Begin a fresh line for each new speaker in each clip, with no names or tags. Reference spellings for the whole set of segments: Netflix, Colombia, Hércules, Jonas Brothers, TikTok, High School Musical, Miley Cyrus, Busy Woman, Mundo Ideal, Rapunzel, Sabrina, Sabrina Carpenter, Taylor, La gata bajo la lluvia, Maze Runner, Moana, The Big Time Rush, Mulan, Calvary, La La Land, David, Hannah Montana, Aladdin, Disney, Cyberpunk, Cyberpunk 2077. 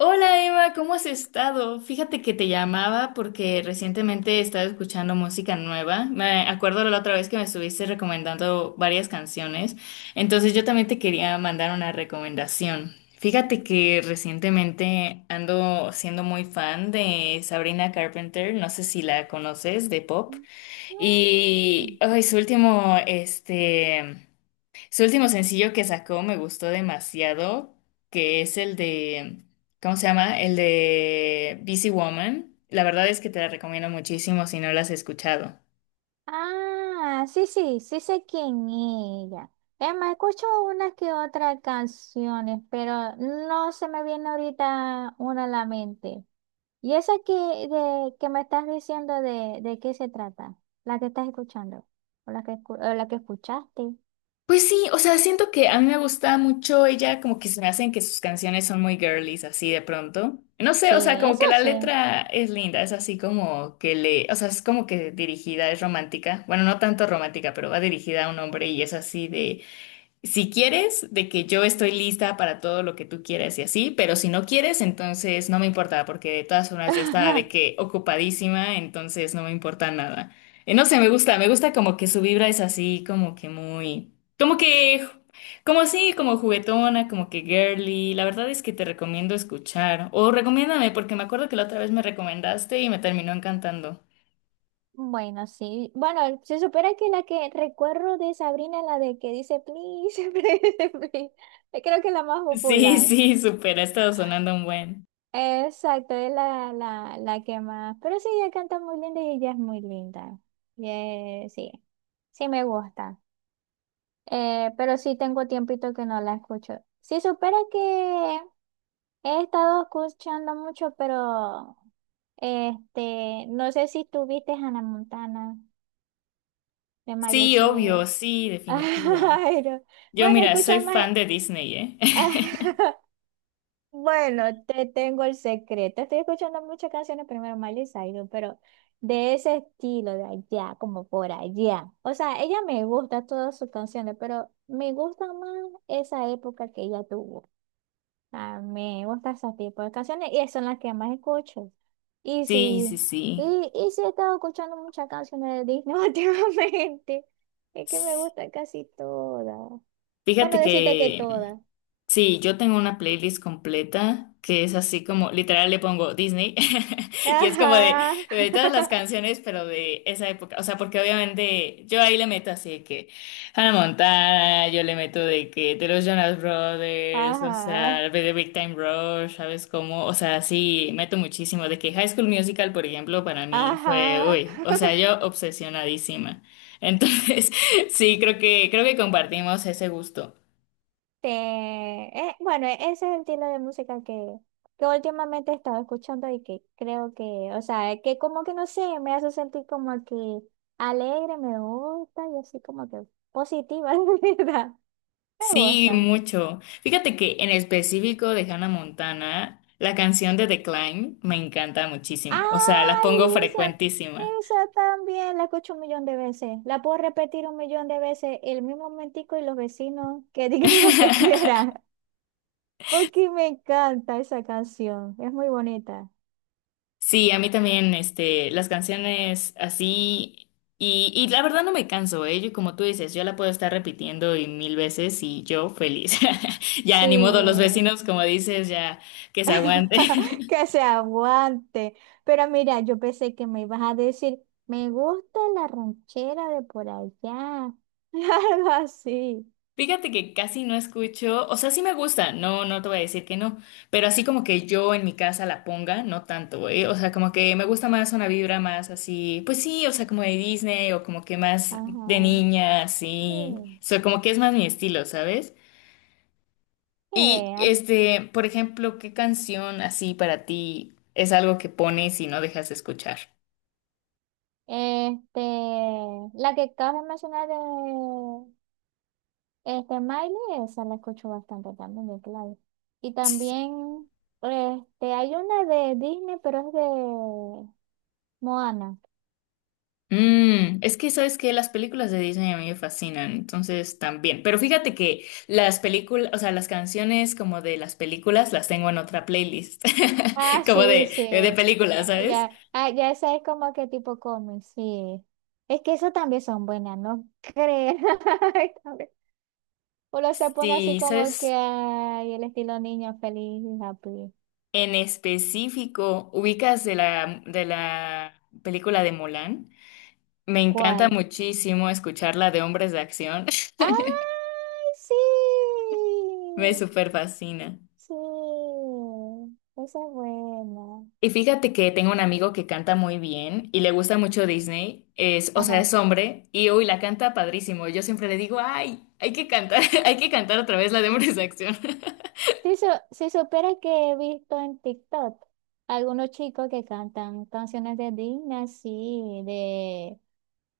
Hola Eva, ¿cómo has estado? Fíjate que te llamaba porque recientemente he estado escuchando música nueva. Me acuerdo la otra vez que me estuviste recomendando varias canciones, entonces yo también te quería mandar una recomendación. Fíjate que recientemente ando siendo muy fan de Sabrina Carpenter, no sé si la conoces, de pop,
Mm.
y ay, su último, su último sencillo que sacó me gustó demasiado, que es el de, ¿cómo se llama? El de Busy Woman. La verdad es que te la recomiendo muchísimo si no la has escuchado.
Ah, sí, sí, sí sé quién es ella. Emma, escucho una que otra canciones, pero no se me viene ahorita una a la mente. ¿Y esa que me estás diciendo de qué se trata? ¿La que estás escuchando? ¿O la que escuchaste?
Pues sí, o sea, siento que a mí me gusta mucho ella, como que se me hacen que sus canciones son muy girlies, así de pronto. No sé,
Sí,
o sea, como
eso
que la
sí.
letra es linda, es así como que le, o sea, es como que dirigida, es romántica. Bueno, no tanto romántica, pero va dirigida a un hombre y es así de... Si quieres, de que yo estoy lista para todo lo que tú quieras y así, pero si no quieres, entonces no me importa, porque de todas formas yo estaba de que ocupadísima, entonces no me importa nada. No sé, me gusta como que su vibra es así, como que muy, como que, como así, como juguetona, como que girly. La verdad es que te recomiendo escuchar, o recomiéndame, porque me acuerdo que la otra vez me recomendaste y me terminó encantando.
Bueno, sí. Bueno, se supera que la que recuerdo de Sabrina es la de que dice please, please, please. Creo que es la más
Sí,
popular.
sí, súper, ha estado sonando un buen.
Exacto, es la que más. Pero sí, ella canta muy linda y ella es muy linda. Y, sí, sí me gusta. Pero sí tengo tiempito que no la escucho. Sí, supera que he estado escuchando mucho, pero no sé si tuviste Hannah Montana de Miley
Sí,
Cyrus.
obvio, sí, definitivo.
Ay, no.
Yo,
Bueno,
mira, soy
escucho más.
fan de Disney, ¿eh?
Bueno, te tengo el secreto. Estoy escuchando muchas canciones, primero Miley Cyrus, pero de ese estilo, de allá, como por allá. O sea, ella me gusta todas sus canciones, pero me gusta más esa época que ella tuvo. Ah, me gusta ese tipo de canciones y son las que más escucho. Y
Sí,
sí,
sí, sí.
y sí he estado escuchando muchas canciones de Disney últimamente. Es que me gusta casi todas. Bueno,
Fíjate
decirte que
que
todas.
Sí, yo tengo una playlist completa que es así como, literal le pongo Disney y es como de,
Ajá,
todas las canciones, pero de esa época. O sea, porque obviamente yo ahí le meto así de que Hannah Montana, yo le meto de que de los Jonas Brothers, o sea,
ajá,
de The Big Time Rush, ¿sabes cómo? O sea, sí, meto muchísimo. De que High School Musical, por ejemplo, para mí fue,
ajá.
uy, o sea, yo obsesionadísima. Entonces, sí, creo que, compartimos ese gusto.
Ese es el estilo de música que últimamente he estado escuchando y que creo que, o sea, que como que no sé, me hace sentir como que alegre, me gusta y así como que positiva, de verdad. Me
Sí,
gusta.
mucho. Fíjate que en específico de Hannah Montana, la canción de Decline me encanta muchísimo. O sea, la
Ay,
pongo
esa,
frecuentísima.
esa también la escucho un millón de veces. La puedo repetir un millón de veces el mismo momentico y los vecinos que digan lo que quieran. Porque me encanta esa canción. Es muy bonita.
Sí, a mí también, este, las canciones así, y la verdad no me canso, ¿eh? Yo, como tú dices, yo la puedo estar repitiendo y mil veces y yo feliz. Ya ni modo, los
Sí.
vecinos, como dices, ya que se aguanten.
Que se aguante. Pero mira, yo pensé que me ibas a decir, me gusta la ranchera de por allá. Algo así.
Fíjate que casi no escucho, o sea, sí me gusta, no, no te voy a decir que no, pero así como que yo en mi casa la ponga, no tanto, ¿eh? O sea, como que me gusta más una vibra más así, pues sí, o sea, como de Disney o como que más de
Ajá.
niña,
Sí.
así, o sea, como que es más mi estilo, ¿sabes?
Sí,
Y
a
este, por ejemplo, ¿qué canción así para ti es algo que pones y no dejas de escuchar?
Este, la que acabas de mencionar de Miley, esa la escucho bastante también de Claudio. Y también, hay una de Disney, pero es de Moana.
Mm, es que sabes que las películas de Disney a mí me fascinan, entonces también. Pero fíjate que las películas, o sea, las canciones como de las películas las tengo en otra playlist,
Ah,
como
sí,
de,
sí.
de películas, ¿sabes?
Ya, ya esa es como que tipo cómic, sí. Es que eso también son buenas, ¿no crees? Ay, también. Uno se pone así
Sí,
como que
sabes,
ay, el estilo niño feliz, happy.
en específico, ubicas de la, película de Mulan. Me encanta
¿Cuál?
muchísimo escucharla de hombres de acción,
¡Ay, sí!
me súper fascina.
Sí, esa es buena.
Y fíjate que tengo un amigo que canta muy bien y le gusta mucho Disney, es, o sea,
Ajá.
es hombre y uy, la canta padrísimo. Yo siempre le digo, ay, hay que cantar, hay que cantar otra vez la de Hombres de Acción.
Si supieras que he visto en TikTok algunos chicos que cantan canciones de Disney, así, de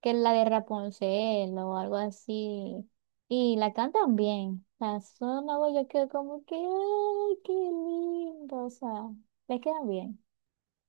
que es la de Rapunzel o algo así, y la cantan bien. La zona, yo quedo como que, ¡ay, qué lindo! O sea, les quedan bien.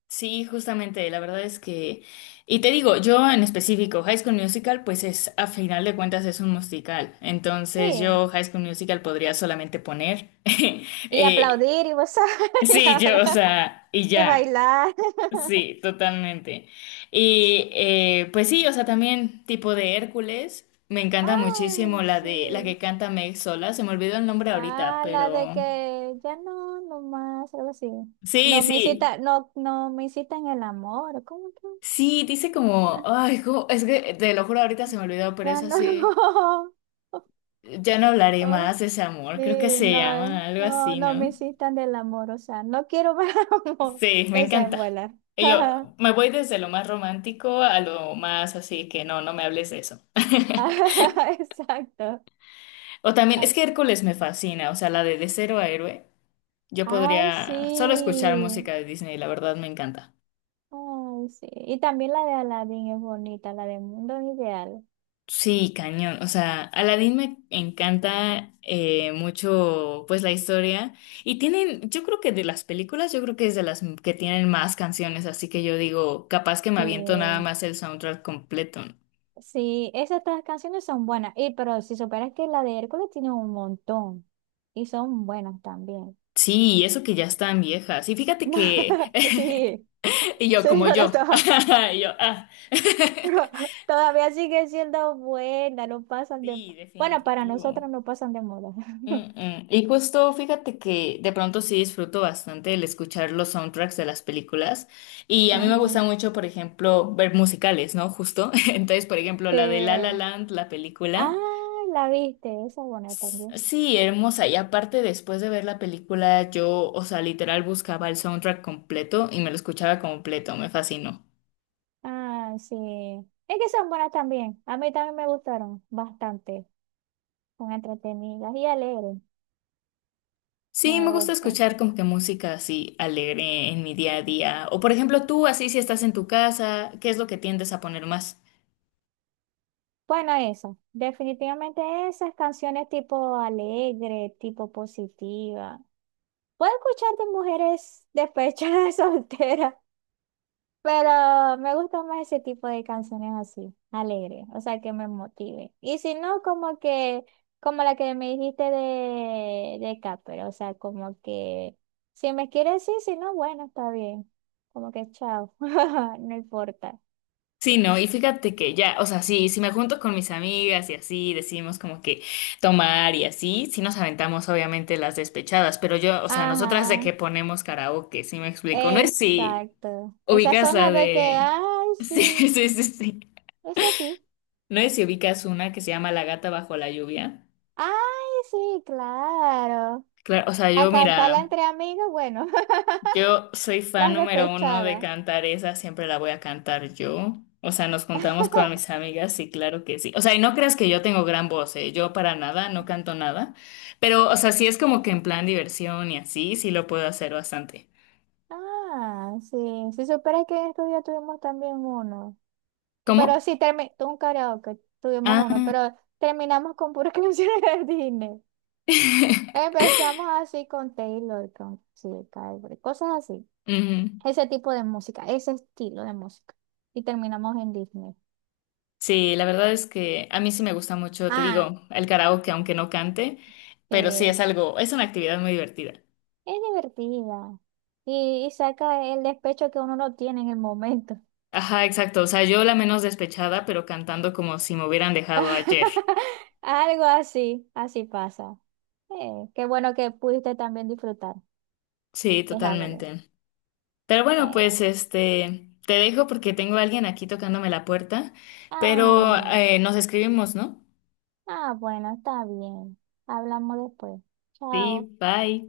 Sí, justamente, la verdad es que, y te digo, yo en específico, High School Musical, pues es, a final de cuentas es un musical, entonces
Sí.
yo High School Musical podría solamente poner,
Y
eh,
aplaudir y, vos sabés,
sí, yo, o sea, y
y
ya.
bailar.
Sí, totalmente. Y pues sí, o sea, también tipo de Hércules. Me encanta muchísimo
Ay,
la de la que
sí.
canta Meg sola. Se me olvidó el nombre ahorita,
Ah, la de
pero
que ya no, no más, algo así.
sí,
No me
sí.
incita, no me incita el amor. ¿Cómo que?
Sí, dice como,
Ya,
ay, es que te lo juro, ahorita se me olvidó, pero
ya
es así.
no.
Ya no hablaré
Oh,
más de ese amor. Creo que
sí,
se
no,
llama algo
no,
así,
no me
¿no?
incitan del amor, o sea, no quiero ver amor.
Sí, me
Esa es
encanta.
buena.
Y yo me voy desde lo más romántico a lo más así que no, no me hables de eso.
Exacto.
O también, es
Ay,
que Hércules me fascina, o sea, la de cero a héroe. Yo
ay,
podría solo escuchar
sí.
música de Disney, la verdad me encanta.
Ay, sí. Y también la de Aladdin es bonita, la de Mundo Ideal.
Sí, cañón. O sea, Aladdin me encanta mucho, pues la historia. Y tienen, yo creo que de las películas, yo creo que es de las que tienen más canciones, así que yo digo, capaz que me aviento nada
Sí.
más el soundtrack completo.
Sí, esas tres canciones son buenas. Y pero si superas que la de Hércules tiene un montón. Y son buenas también.
Sí, y eso que ya están viejas. Y fíjate que,
Sí,
y yo como
señora,
yo, y yo, ah.
todavía sigue siendo buena, no pasan de...
Sí,
Bueno, para
definitivo.
nosotros no pasan de moda.
Mm, mm. Y justo fíjate que de pronto sí disfruto bastante el escuchar los soundtracks de las películas y a mí me
Ajá.
gusta mucho, por ejemplo, ver musicales, ¿no? Justo. Entonces, por ejemplo, la de La La
Sí.
Land, la
Ah,
película.
la viste, esa es buena también.
Sí, hermosa. Y aparte, después de ver la película, yo, o sea, literal buscaba el soundtrack completo y me lo escuchaba completo. Me fascinó.
Ah, sí. Es que son buenas también. A mí también me gustaron bastante. Son entretenidas y alegres.
Sí,
Me
me gusta
gusta.
escuchar como que música así alegre en mi día a día. O por ejemplo, tú así si estás en tu casa, ¿qué es lo que tiendes a poner más?
Bueno, eso, definitivamente esas canciones tipo alegre, tipo positiva. Puedo escuchar de mujeres despechadas solteras, pero me gusta más ese tipo de canciones así, alegres, o sea, que me motive. Y si no, como que, como la que me dijiste de Capper, o sea, como que, si me quieres sí, si no, bueno, está bien. Como que chao, no importa.
Sí, no, y fíjate que ya, o sea, sí, si me junto con mis amigas y así, decidimos como que tomar y así, sí nos aventamos obviamente las despechadas, pero yo, o sea, nosotras de
Ajá.
que ponemos karaoke, sí me explico, no es si
Exacto. Esas
ubicas
son
la
las de que,
de...
ay,
Sí,
sí,
sí, sí, sí,
es así.
no es si ubicas una que se llama La gata bajo la lluvia,
Ay, sí, claro.
claro, o sea,
A
yo
cantarla
mira...
entre amigos, bueno,
Yo soy fan
las
número uno de
despechadas.
cantar esa, siempre la voy a cantar yo. O sea, nos juntamos con mis amigas y claro que sí. O sea, y no creas que yo tengo gran voz, ¿eh? Yo para nada, no canto nada. Pero, o sea, sí es como que en plan diversión y así, sí lo puedo hacer bastante.
Ah, sí. Si supieras que en estos días tuvimos también uno. Pero
¿Cómo?
sí, un karaoke, tuvimos uno,
Ah.
pero terminamos con puras canciones de Disney. Empezamos así con Taylor, con sí, Calvary, cosas así.
Ujú.
Ese tipo de música, ese estilo de música. Y terminamos en Disney.
Sí, la verdad es que a mí sí me gusta mucho, te
Ah,
digo, el karaoke, aunque no cante, pero sí
eh,
es algo, es una actividad muy divertida.
es divertida. Y saca el despecho que uno no tiene en el momento.
Ajá, exacto. O sea, yo la menos despechada, pero cantando como si me hubieran dejado ayer.
Algo así, así pasa. Qué bueno que pudiste también disfrutar.
Sí,
Es algo.
totalmente. Pero
de-
bueno, pues
Eh.
este, te dejo porque tengo a alguien aquí tocándome la puerta, pero
Ah,
nos escribimos, ¿no?
bueno, está bien. Hablamos después.
Sí,
Chao.
bye.